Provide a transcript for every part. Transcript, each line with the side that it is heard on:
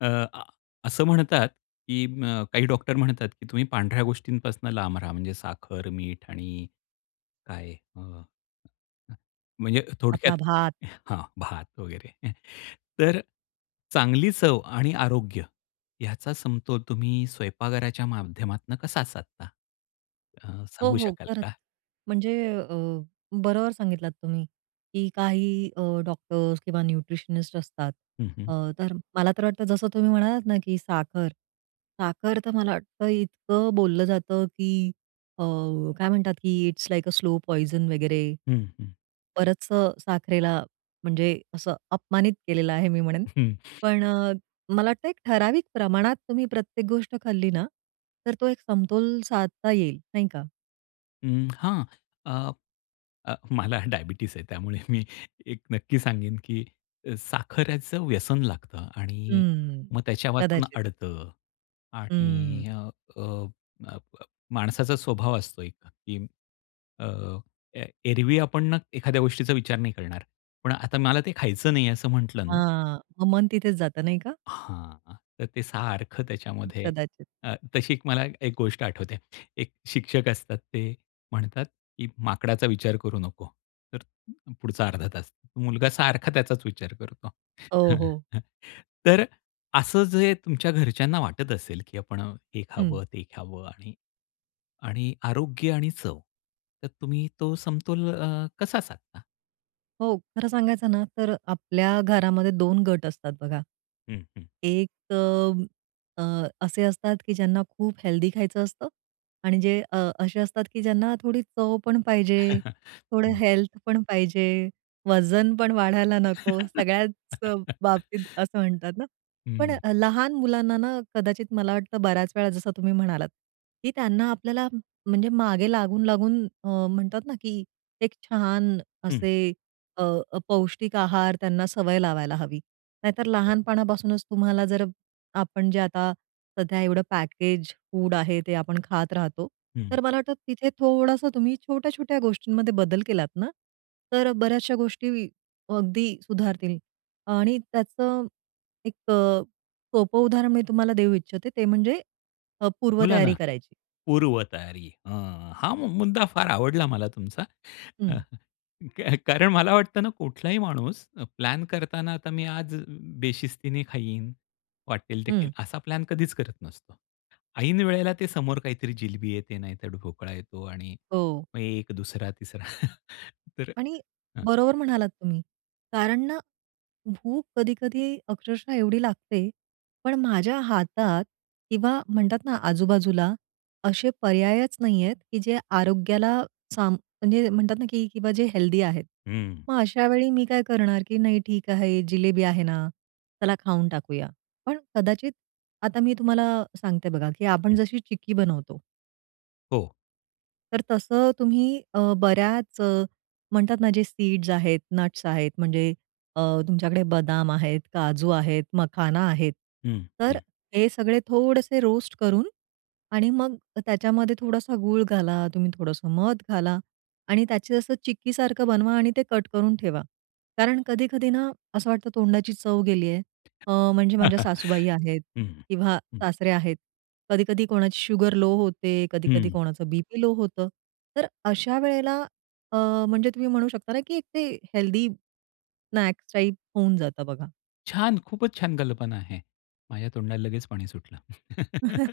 left: अ, आ, असं म्हणतात, की अ, काही डॉक्टर म्हणतात, की "तुम्ही पांढऱ्या गोष्टींपासून लांब राहा." म्हणजे साखर, मीठ आणि काय अ, अ, म्हणजे थोडक्यात
right: आपला भात.
left: हां, भात वगैरे. तर चांगली चव आणि आरोग्य याचा समतोल तुम्ही स्वयंपाकाच्या माध्यमातून कसा असता? अ,
right: हो,
left: सांगू
right: हो,
left: शकाल
right: खरंच.
left: का?
right: म्हणजे अ, बरोबर सांगितलात तुम्ही, की काही अ, डॉक्टर्स किंवा न्यूट्रिशनिस्ट असतात.
left: हं, हं.
right: अ, तर मला तर वाटतं जसं तुम्ही म्हणालात ना, की साखर, साखर तर मला वाटतं इतकं बोललं जातं, की अ, काय म्हणतात की it's like a slow poison वगैरे
left: हं, हं.
right: बरचं साखरेला म्हणजे असं अपमानित केलेलं आहे मी म्हणेन. पण अ, मला वाटतं एक ठराविक प्रमाणात तुम्ही प्रत्येक गोष्ट खाल्ली ना, तर तो एक समतोल साधता येईल, नाही का?
left: हं, हां, अ, अ, मला डायबिटीज आहे. त्यामुळे मी एक नक्की सांगेन, की अ, साखरेचं व्यसन लागतं आणि
right: हम्म,
left: मग त्याच्यावाचून
right: कदाचित.
left: आडतं आणि
right: हं.
left: अ, अ, अ, ब माणसाचा स्वभाव असतो एक, की अ, ए एरवी आपण ना एखाद्या गोष्टीचा विचार नाही करणार. पण आता मला ते खायचं नाही असं म्हंटलं ना
right: हां, मग मन तिथेच जात नाही का?
left: हां, तर ते सारखं त्याच्यामध्ये
right: कदाचित.
left: अ, तशी एक मला एक गोष्ट आठवते. एक शिक्षक असतात, ते म्हणतात, की "माकडाचा विचार करू नको." तर पुढचा अर्धा तास मुलगा सारखा त्याचाच विचार करतो.
right: हो, हो.
left: तर असं जे तुमच्या घरच्यांना वाटत असेल, की आपण हे
right: हं.
left: खावं ते खावं आणि आणि आरोग्य आणि चव तर तुम्ही तो समतोल अ, कसा साधता?
right: हो, खरं सांगायचं ना, तर आपल्या घरामध्ये 2 गट असतात बघा.
left: हं, हं.
right: एक अ, असे असतात, की ज्यांना खूप हेल्थी खायचं असतं आणि जे अ, असे असतात, की ज्यांना थोडी चव पण पाहिजे, थोडं
left: हं.
right: हेल्थ पण पाहिजे, वजन पण वाढायला नको, सगळ्याच बाबतीत असं म्हणतात ना. पण
left: हं.
right: अ, लहान मुलांना ना, कदाचित मला वाटतं, बऱ्याच वेळा जसं तुम्ही म्हणालात, की त्यांना आपल्याला म्हणजे मागे लागून-लागून अ, म्हणतात ना, की एक छान
left: हं.
right: असे, अ, पौष्टिक आहार त्यांना सवय लावायला हवी. नाहीतर
left: हो.
right: लहानपणापासूनच, तुम्हाला जर आपण जे आता सध्या एवढं पॅकेज फूड आहे, ते आपण खात राहतो,
left: हं.
right: तर मला वाटतं, तिथे थोडंसं तुम्ही छोट्या-छोट्या गोष्टींमध्ये बदल केलात ना, तर बऱ्याचश्या गोष्टी अगदी सुधारतील. आणि त्याचं एक अ, सोपं उदाहरण मी तुम्हाला देऊ इच्छिते, ते म्हणजे अ,
left: बोला ना,
right: पूर्वतयारी करायची.
left: पूर्वतयारी हां. हा मु मुद्दा फार आवडला मला तुमचा. अ,
right: हं.
left: काय का कारण मला वाटतं ना, कुठलाही माणूस अ, प्लॅन करतांना, आता मी आज बेशिस्तीने खाईन, वाटेल ते खाईन,
right: हं.
left: असा प्लॅन कधीच करत नसतो. ऐन वेळेला ते समोर काहीतरी जिलेबी येते, नाहीतर ढोकळा येतो आणि
right: हो.
left: मग एक 2रा-3रा, तर
right: आणि
left: हं.
right: बरोबर म्हणालात तुम्ही, कारण ना, भूक कधी-कधी अक्षरशः एवढी लागते, पण माझ्या हातात किंवा म्हणतात ना, आजूबाजूला असे पर्यायच नाहीयेत, की जे आरोग्याला सांब म्हणजे म्हणतात ना, की किंवा जे हेल्दी आहेत.
left: हं.
right: मग अशावेळी मी काय करणार की नाही, ठीक आहे, जिलेबी आहे ना, चला खाऊन टाकूया. पण कदाचित आता मी तुम्हाला सांगते बघा, की आपण
left: हं.
right: जशी चिक्की बनवतो
left: हो.
right: तर तसं तुम्ही, अ, बऱ्याच अ, म्हणतात ना, जे सीड्स आहेत, नट्स आहेत, म्हणजे अ, तुमच्याकडे बदाम आहेत, काजू आहेत, मखाना आहे.
left: हं,
right: तर
left: हं.
right: हे सगळे थोडेसे रोस्ट करून आणि मग त्याच्यामध्ये थोडासा गूळ घाला, तुम्ही थोडंसं मध घाला आणि त्याचे असं चिक्कीसारखं बनवा आणि ते कट करून ठेवा. कारण कधी-कधी ना, असं वाटतं तोंडाची चव गेली आहे अ, म्हणजे माझ्या सासूबाई आहेत
left: हं,
right: किंवा
left: हं.
right: सासरे आहेत, कधी-कधी कोणाची शुगर लो होते, कधी-कधी
left: हं.
right: कोणाचं बी-पी लो होतं, तर अशा वेळेला, अ, म्हणजे तुम्ही म्हणू शकता ना, की एक ते हेल्थी स्नॅक्स टाइप होऊन जातं बघा.
left: छान! खूपच छान कल्पना आहे. माझ्या तोंडाला लगेच पाणी सुटलं.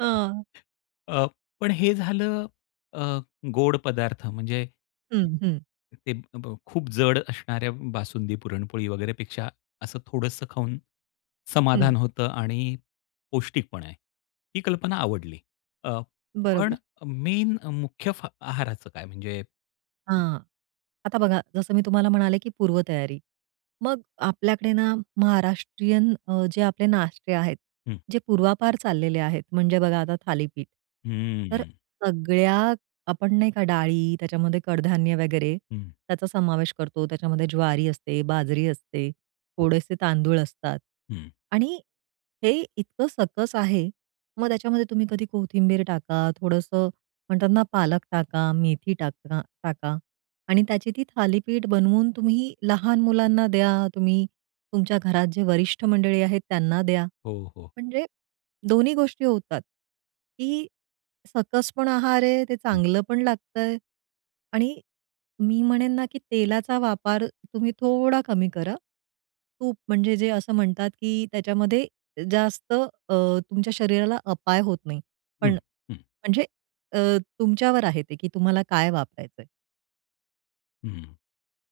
right: हां.
left: अ, पण हे झालं, अ, गोड पदार्थ म्हणजे
right: हं, हं.
left: ते अ, ब् खूप जड असणाऱ्या बासुंदी, पुरणपोळी वगैरे पेक्षा असं थोडंसं खाऊन समाधान
right: हं.
left: होतं आणि पौष्टिकपण आहे. ही कल्पना आवडली. अ, पण
right: बरोबर.
left: मेन मुख्य आहाराचं काय? म्हणजे
right: हां, आता बघा, जसं मी तुम्हाला म्हणाले की पूर्वतयारी, मग आपल्याकडे ना महाराष्ट्रीयन अ, जे आपले नाष्टे आहेत,
left: हं.
right: जे पूर्वापार चाललेले आहेत, म्हणजे बघा आता थालीपीठ, तर
left: हं.
right: सगळ्या आपण नाही का डाळी, त्याच्यामध्ये कडधान्य वगैरे
left: हं.
right: त्याचा समावेश करतो. त्याच्यामध्ये ज्वारी असते, बाजरी असते,
left: हो.
right: थोडेसे तांदूळ असतात
left: हं.
right: आणि हे इतकं सकस आहे. मग त्याच्यामध्ये तुम्ही कधी कोथिंबीर टाका, थोडंसं म्हणतात ना पालक टाका, मेथी टांका टाका, आणि त्याची ती थालीपीठ बनवून तुम्ही लहान मुलांना द्या, तुम्ही तुमच्या घरात जे वरिष्ठ मंडळी आहेत त्यांना द्या,
left: हो, हो.
right: म्हणजे दोन्ही गोष्टी होतात. की सकस पण आहार आहे, ते
left: हं.
right: चांगलं पण लागतंय, आणि मी म्हणेन ना की तेलाचा वापर तुम्ही थोडा कमी करा. तूप म्हणजे जे असं म्हणतात की त्याच्यामध्ये जास्त अ, तुमच्या शरीराला अपाय होत नाही. पण
left: हं, हं.
right: म्हणजे अ, तुमच्यावर आहे ते की तुम्हाला काय वापरायचंय.
left: हं.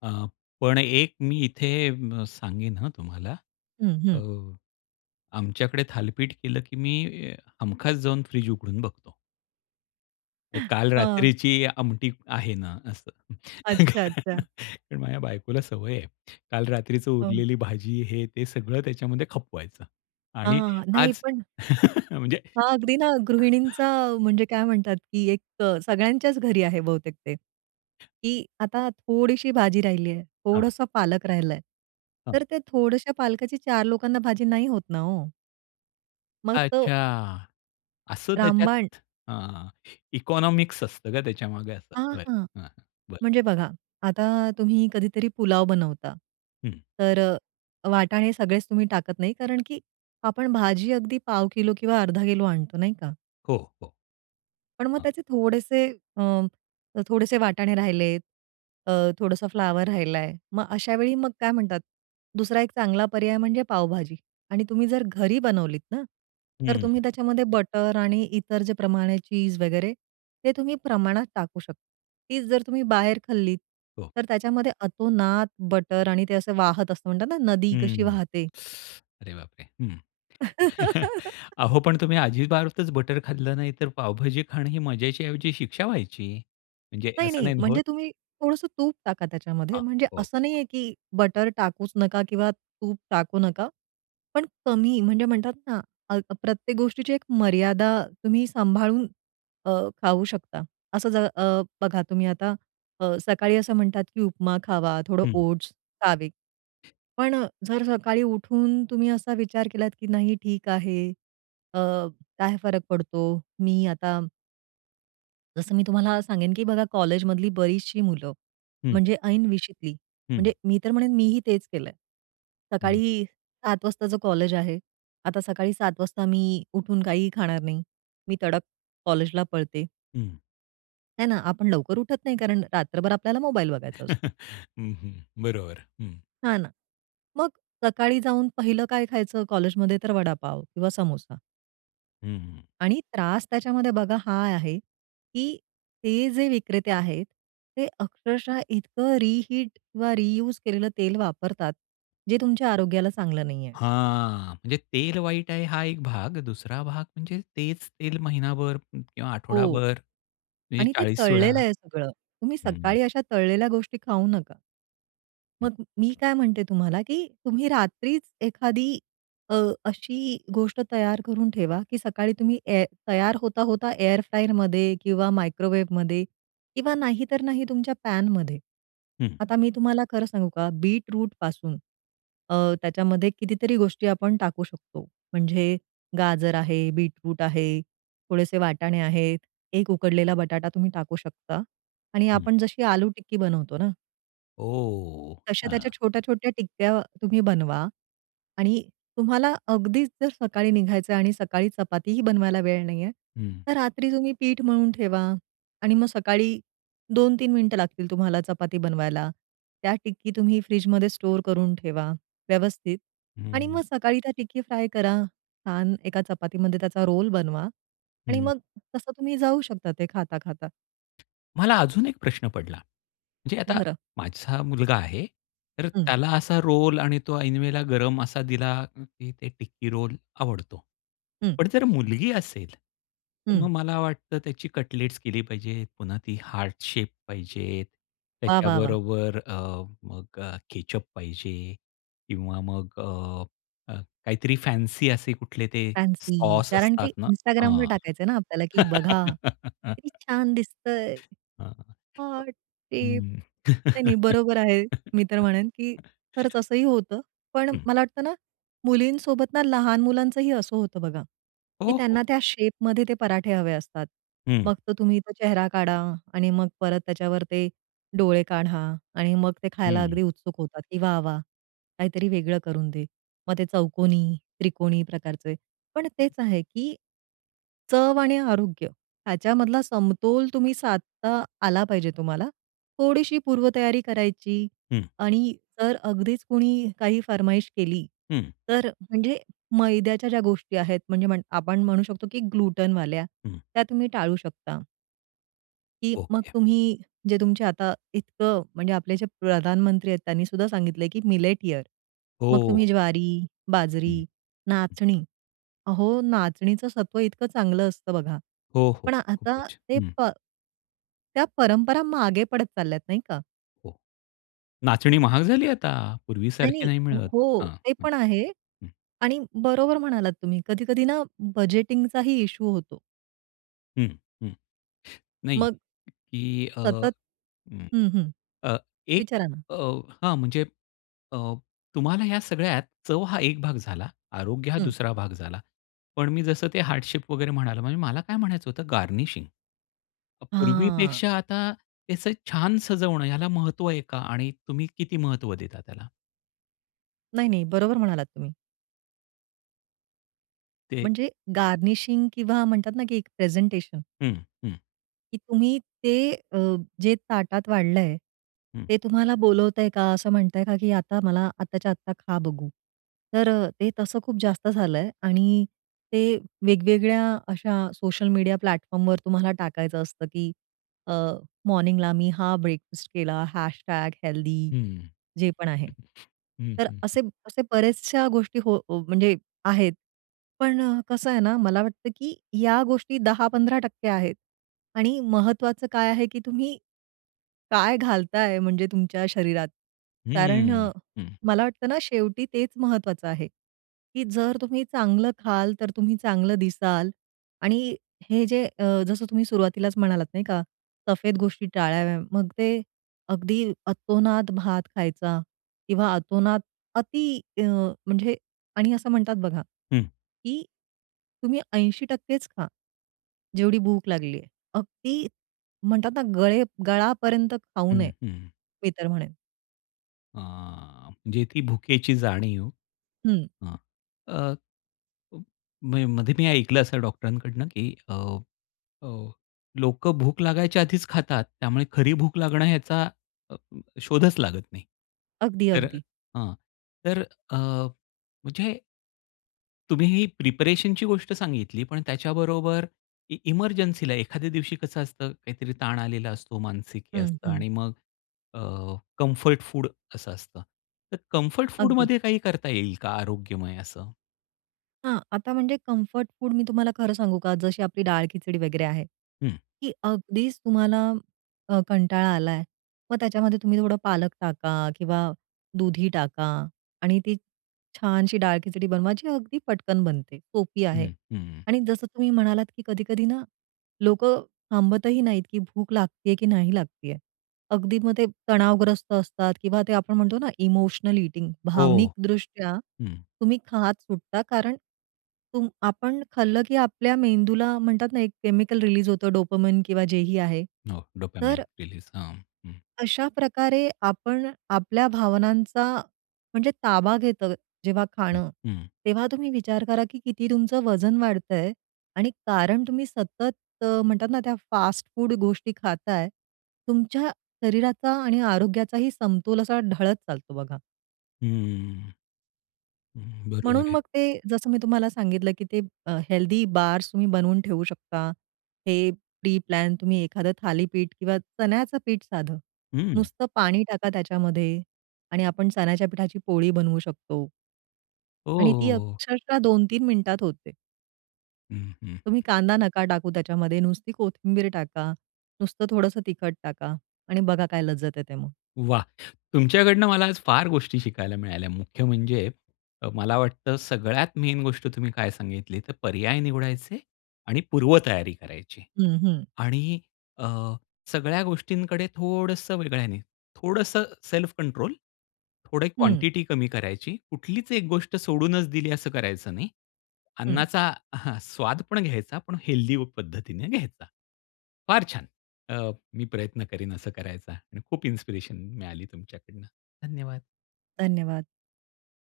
left: अ, पण एक मी इथे सांगेन हं, तुम्हाला.
right: हं,
left: अ
right: हं.
left: आमच्याकडे थालीपीट केलं की मी हमखास जाऊन फ्रिज उघडून बघतो. काल
right: हं.
left: रात्रीची आमटी आहे ना असं.
right: अच्छा, अच्छा.
left: ते माझ्या बायकोला सवय आहे. काल रात्रीचं
right: हं.
left: उरलेली भाजी हे ते सगळं त्याच्यामध्ये खपवायचं.
right: हां,
left: आणि
right: हां. नाही
left: आज
right: पण
left: म्हणजे
right: हां. अगदी ना गृहिणींचा म्हणजे काय म्हणतात, की एक सगळ्यांच्याच घरी आहे बहुतेक ते. की आता थोडीशी भाजी राहिली आहे
left: हां.
right: थोडसा पालक राहिलंय.
left: हां.
right: तर ते थोडशा पालकाची 4 लोकांना भाजी नाही होत ना हो. मग तो
left: अच्छा. असं
right: रामबाण.
left: त्याच्यात अ, इकॉनॉमिक्स असतं का त्याच्यामागे असं
right: हां, हां.
left: बरं, बरं.
right: म्हणजे बघा आता तुम्ही कधीतरी पुलाव बनवता.
left: हं.
right: तर वाटाणे सगळेच तुम्ही टाकत नाही कारण की आपण भाजी अगदी पाव किलो किंवा अर्धा किलो आणतो नाही का?
left: हो, हो.
right: पण मग
left: हं.
right: त्याचे थोडेसे अ, थोडेसे वाटाणे राहिले, अ, थोडंसं फ्लॉवर राहिलाय. मग अशावेळी मग काय म्हणतात, दुसरा एक चांगला पर्याय म्हणजे पावभाजी आणि तुम्ही जर घरी बनवलीत ना. तर
left: हं.
right: तुम्ही त्याच्यामध्ये बटर आणि इतर जे प्रमाण आहे चीज वगैरे. ते तुम्ही प्रमाणात टाकू शकता. तीच जर तुम्ही बाहेर खाल्लीत,
left: हो.
right: तर त्याच्यामध्ये अतोनात बटर आणि ते असं वाहत असतं म्हणतात ना, नदी कशी
left: हं.
right: वाहते.
left: अरे बापरे! हं. अहो, पण तुम्ही अजिबातच बटर खाल्लं नाही. तर पावभाजी खाणं ही मजेच्याऐवजी शिक्षा व्हायची. म्हणजे
right: नाही,
left: असं
right: नाही.
left: नाही ना होत.
right: म्हणजे तुम्ही थोडंसं तूप टाका त्याच्यामध्ये.
left: हां.
right: म्हणजे
left: ओके.
right: असं नाहीये की बटर टाकूच नका किंवा तूप टाकू नका. पण कमी म्हणजे म्हणतात ना अ, प्रत्येक गोष्टीची एक मर्यादा तुम्ही सांभाळून अ, खाऊ शकता. असं जर अ, बघा तुम्ही आता अ, सकाळी असं म्हणतात की उपमा खावा, थोडं
left: हं.
right: ओट्स खावे. पण जर सकाळी उठून तुम्ही असा विचार केलात, की नाही ठीक आहे अ, काय फरक पडतो? मी आता जसं मी तुम्हाला सांगेन, की बघा कॉलेजमधली बरीचशी मुलं
left: हं.
right: म्हणजे ऐन विशीतली म्हणजे
left: हं.
right: मी तर म्हणेन मीही तेच केलंय.
left: हं.
right: सकाळी 7 वाजताच कॉलेज आहे. आता सकाळी 7 वाजता मी उठून काहीही खाणार नाही. मी तडक कॉलेजला पळते.
left: हं.
right: हे ना? आपण लवकर उठत नाही. कारण रात्रभर आपल्याला मोबाईल बघायचा असतो.
left: हं, हं. बरोबर हं.
right: हां ना. मग सकाळी जाऊन पहिलं काय खायचं कॉलेजमध्ये तर वडापाव किंवा समोसा.
left: हं, हं.
right: आणि त्रास त्याच्यामध्ये बघा हा आहे, की ते जे विक्रेते आहेत. ते अक्षरशः इतकं रिहीट किंवा रियूज केलेलं तेल वापरतात. जे तुमच्या आरोग्याला चांगलं नाही आहे.
left: हां, म्हणजे तेल वाईट आहे हा एक भाग. दुसरा भाग म्हणजे तेच तेल महिनाभर किंवा
right: हो
left: आठवडाभर म्हणजे
right: आणि ते
left: 40 वेळा
right: तळलेलं आहे सगळं. तुम्ही
left: हं.
right: सकाळी अशा तळलेल्या गोष्टी खाऊ नका.
left: हं.
right: मग मी काय म्हणते तुम्हाला, की तुम्ही रात्रीच एखादी अ, अशी गोष्ट तयार करून ठेवा, की सकाळी तुम्ही ए तयार होता-होता एअर फ्रायरमध्ये किंवा मायक्रोवेव्हमध्ये किंवा नाहीतर नाही तुमच्या पॅनमध्ये.
left: हं.
right: आता मी तुम्हाला खरं सांगू का, बीटरूटपासून अ, त्याच्यामध्ये कितीतरी गोष्टी आपण टाकू शकतो. म्हणजे गाजर आहे, बीटरूट आहे, थोडेसे वाटाणे आहेत, 1 उकडलेला बटाटा तुम्ही टाकू शकता. आणि
left: हं.
right: आपण जशी आलू टिक्की बनवतो ना.
left: ओ!
right: तश्या
left: हां.
right: त्याच्या छोट्या-छोट्या टिक्या तुम्ही बनवा. आणि तुम्हाला अगदीच जर सकाळी निघायचं आणि सकाळी चपातीही बनवायला वेळ नाही आहे,
left: हं.
right: तर रात्री तुम्ही पीठ मळून ठेवा आणि मग सकाळी 2-3 मिनिटं लागतील तुम्हाला चपाती बनवायला. त्या टिक्की तुम्ही फ्रिजमध्ये स्टोअर करून ठेवा व्यवस्थित आणि
left: हं.
right: मग सकाळी त्या टिक्की फ्राय करा. छान एका चपातीमध्ये त्याचा रोल बनवा आणि
left: हं.
right: मग तसं तुम्ही जाऊ शकता ते खाता, खाता.
left: मला अजून एक प्रश्न पडला, म्हणजे आता
right: भरा.
left: माझा मुलगा आहे, तर
right: हं.
left: त्याला असा रोल आणि तो ऐनवेळेला गरम असा दिला, की टिक्की रोल आवडतो.
right: हं.
left: पण जर मुलगी असेल, तर
right: हं.
left: मग मला वाटतं त्याची कटलेट्स केली पाहिजे. पुन्हा ती हार्ट शेप पाहिजे.
right: वाह, वाह, वाह!
left: त्याच्याबरोबर अ, मग अ, केचअप पाहिजे किंवा मग अ, काहीतरी फॅन्सी असे कुठले ते
right: फॅन्सी.
left: सॉस
right: कारण
left: असतात
right: ते
left: ना
right: Instagramवर
left: हां.
right: टाकायच आहे ना आपल्याला, की "बघा किती छान दिसत आहे."
left: हां, [unintelligible]
right: हां, तेचं.
left: हं.
right: नाही, नाही, बरोबर आहे. मी तर म्हणेन, की खरंच असंही होतं. पण
left: हं.
right: मला वाटतं ना, मुलींसोबत ना लहान मुलांचंही असं होतं बघा, की
left: हो, हो.
right: त्यांना त्या शेपमध्ये ते पराठे हवे असतात.
left: हं.
right: मग तो तुम्ही इथं चेहरा काढा आणि मग परत त्याच्यावर ते डोळे काढा आणि मग ते खायला
left: हं.
right: अगदी उत्सुक होतात, की वाह वाह! काहीतरी वेगळं करून दे. मग ते चौकोनी, त्रिकोणी प्रकारचे. पण
left: [unintelligible]
right: तेच आहे, की चव आणि आरोग्य ह्याच्यामधला समतोल तुम्ही साधता आला पाहिजे तुम्हाला. थोडीशी पूर्वतयारी करायची
left: हं.
right: आणि जर अगदीच कोणी काही फरमाईश केली
left: हं.
right: तर म्हणजे मैद्याच्या ज्या गोष्टी आहेत, म्हणजे आपण म्हणू शकतो की ग्लुटेनवाल्या
left: हं.
right: त्या तुम्ही टाळू शकता. की मग
left: ओके.
right: तुम्ही जे तुमचे आता इतकं म्हणजे आपले जे प्रधानमंत्री आहेत त्यांनी सुद्धा सांगितलंय की, "मिलेट इयर" मग
left: हो.
right: तुम्ही ज्वारी, बाजरी,
left: हं, हं.
right: नाचणी. अहो! नाचणीचं सत्व इतकं चांगलं असतं बघा.
left: हो, हो,
right: पण आता
left: खूपच,
right: ते
left: हं.
right: प त्या परंपरा मागे पडत चालल्यात नाही का?
left: हो, नाचणी महाग झाली आता पूर्वीसारखी
right: नाही-नाही,
left: नाही मिळत
right: हो,
left: हां,
right: ते
left: हं,
right: पण आहे
left: हं.
right: आणि बरोबर म्हणालात तुम्ही कधी-कधी ना बजेटिंगचा ही इश्यू होतो.
left: हं, हं, नाही
right: मग.
left: की अ
right: सतत
left: हं,
right: हं, हं,
left: अ, एक
right: विचारा ना?
left: अ, हां, म्हणजे अ, तुम्हाला या सगळ्यात चव हा एक भाग झाला. आरोग्य हा
right: हं.
left: दुसरा भाग झाला. पण मी जसं ते हार्ट शेप वगैरे म्हणालो म्हणजे मला काय म्हणायचं होतं गार्निशिंग मग
right: हां.
left: पूर्वीपेक्षा आता त्याचं छान सजवणं ह्याला महत्व आहे? का आणि तुम्ही किती महत्व देता त्याला?
right: नाही-नाही बरोबर म्हणालात तुम्ही.
left: ते
right: म्हणजे गार्निशिंग किंवा म्हणतात ना की एक प्रेझेंटेशन.
left: हं, हं.
right: की तुम्ही ते अ, जे ताटात वाढलंय,
left: हं.
right: ते तुम्हाला बोलवतंय का? असं म्हणताय का की आता मला आत्ताच्या आत्ता खा बघू. तर ते तसं खूप जास्त झालं आहे आणि ते वेगवेगळ्या अशा सोशल मीडिया प्लॅटफॉर्मवर तुम्हाला टाकायचं असतं की अ, मॉर्निंग ला मी हा ब्रेकफास्ट केला, हॅशटॅग हेल्थी
left: हं,
right: जे पण आहे.
left: हं,
right: तर
left: हं, हं.
right: असे असे बऱ्याचशा गोष्टी हो हो म्हणजे आहेत, पण कसं आहे ना, मला वाटतं की या गोष्टी 10%-15% आहेत आणि महत्त्वाचं काय आहे की तुम्ही काय घालताय म्हणजे तुमच्या शरीरात? कारण
left: हम्म,
right: अ,
left: हं.
right: मला वाटतं ना, शेवटी तेच महत्त्वाचं आहे, की जर तुम्ही चांगलं खाल तर तुम्ही चांगलं दिसाल आणि हे जे अ, जसं तुम्ही सुरुवातीलाच म्हणालात नाही का, सफेद गोष्टी टाळाव्या. मग ते अगदी अतोनात भात खायचा किंवा अतोनात अति अ, म्हणजे आणि असं म्हणतात बघा,
left: हं.
right: की तुम्ही 80% खा, जेवढी भूक लागली आहे. अगदी म्हणतात ना, गळे गळापर्यंत खाऊ
left: हं,
right: नये,
left: हं.
right: मी तर म्हणेन.
left: हां, म्हणजे ती भुकेची जाणीव
right: हं.
left: हां. अ [unintelligible] मी मध्ये मी ऐकलं असं डॉक्टरांकडनं की अ, अ, लोकं भूक लागायच्या आधीचं खातात. त्यामुळे खरी भूक लागणं ह्याचा अ, शोधचं लागत नाही.
right: अगदी,
left: तर अ,
right: अगदी.
left: हां. तर अ, म्हणजे तुम्ही ही प्रिपरेशनची गोष्ट सांगितली. पण त्याच्याबरोबर इ इमर्जन्सीला एखाद्या दिवशी कसं असतं, काहीतरी ताण आलेला असतो, मानसिक हे
right: हं,
left: असतं
right: हं.
left: आणि मग अ, कम्फर्ट फूड असं असतं. तर कम्फर्ट
right: अगदी.
left: फूडमध्ये काही करता येईल का आरोग्यमय असं?
right: हां. आता म्हणजे कम्फर्ट फूड मी तुम्हाला खरं सांगू का? जशी आपली डाळ खिचडी वगैरे आहे.
left: हं.
right: की अगदीचं तुम्हाला अ, कंटाळा आला आहे, मग त्याच्यामध्ये तुम्ही थोडं पालक टाका किंवा दुधी टाका आणि ती छानशी डाळ खिचडी बनवा, जी अगदी पटकन बनते. सोपी
left: हं.
right: आहे.
left: हं.
right: आणि जसं तुम्ही म्हणालात की कधी-कधी ना, लोकं थांबतही नाहीत की भूक लागत आहे की नाही लागत आहे. अगदी मग ते तणावग्रस्त असतात किंवा ते आपण म्हणतो ना, इमोशनल ईटिंग
left: हो.
right: भावनिकदृष्ट्या
left: हं.
right: तुम्ही खात सुटता. कारण तुम आपण खाल्लं की आपल्या मेंदूला म्हणतात ना एक केमिकल रिलीज होतं डोपामाइन किंवा जे ही आहे.
left: हो.
right: तर
left: डोपामाइन रिलीज. हां, हां.
right: अशाप्रकारे आपण आपल्या, भावनांचा म्हणजे ताबा घेतं जेव्हा
left: हं,
right: खाणं,
left: हं.
right: तेव्हा तुम्ही विचार करा की किती तुमचं वजन वाढत आहे आणि कारण तुम्ही सतत अ, म्हणतात ना, त्या फास्ट फूड गोष्टी खाताय. तुमच्या शरीराचा आणि आरोग्याचाही समतोल असा ढळत चालतो बघा.
left: हं. हं. बरोबर
right: म्हणून
left: आहे.
right: मग ते जसं मी तुम्हाला सांगितलं, की ते अ, हेल्थी बार्स तुम्ही बनवून ठेवू शकता. हे प्री प्लॅन तुम्ही एखादं थालीपीठ किंवा चण्याचं पीठ साधं,
left: हं.
right: नुसतं पाणी टाका त्याच्यामध्ये आणि आपण चण्याच्या पिठाची पोळी बनवू शकतो.
left: ओ
right: आणि
left: हो
right: ती
left: हो!
right: अक्षरशः 2-3 मिनिटात होते.
left: हं, हं, हं.
right: तुम्ही कांदा नका टाकू त्याच्यामध्ये नुसती कोथिंबीर टाका, नुसतं थोडंसं तिखट टाका आणि बघा काय लज्जत येते मग.
left: वाह! तुमच्याकडनं मला आज फार गोष्टी शिकायला मिळाल्या. मुख्य म्हणजे अ, मला वाटतं सगळ्यात मेन गोष्ट तुम्ही काय सांगितली तर पर्याय निवडायचे आणि पूर्वतयारी करायची.
right: हं, हं.
left: आणि अ, सगळ्या गोष्टींकडे थोडंसं वेगळ्याने, थोडंसं सेल्फ कंट्रोल, थोडी
right: हं.
left: क्वांटिटी कमी करायची, कुठलीच एक गोष्ट सोडूनच दिली असं करायचं नाही.
right: हं.
left: अन्नाचा हां स्वाद पण घ्यायचा, पण हेल्थी पद्धतीने घ्यायचा. फार छान, अ, मी प्रयत्न करीन असं करायचा आणि खूप इन्स्पिरेशन मी मिळाली तुमच्याकडून धन्यवाद.
right: धन्यवाद.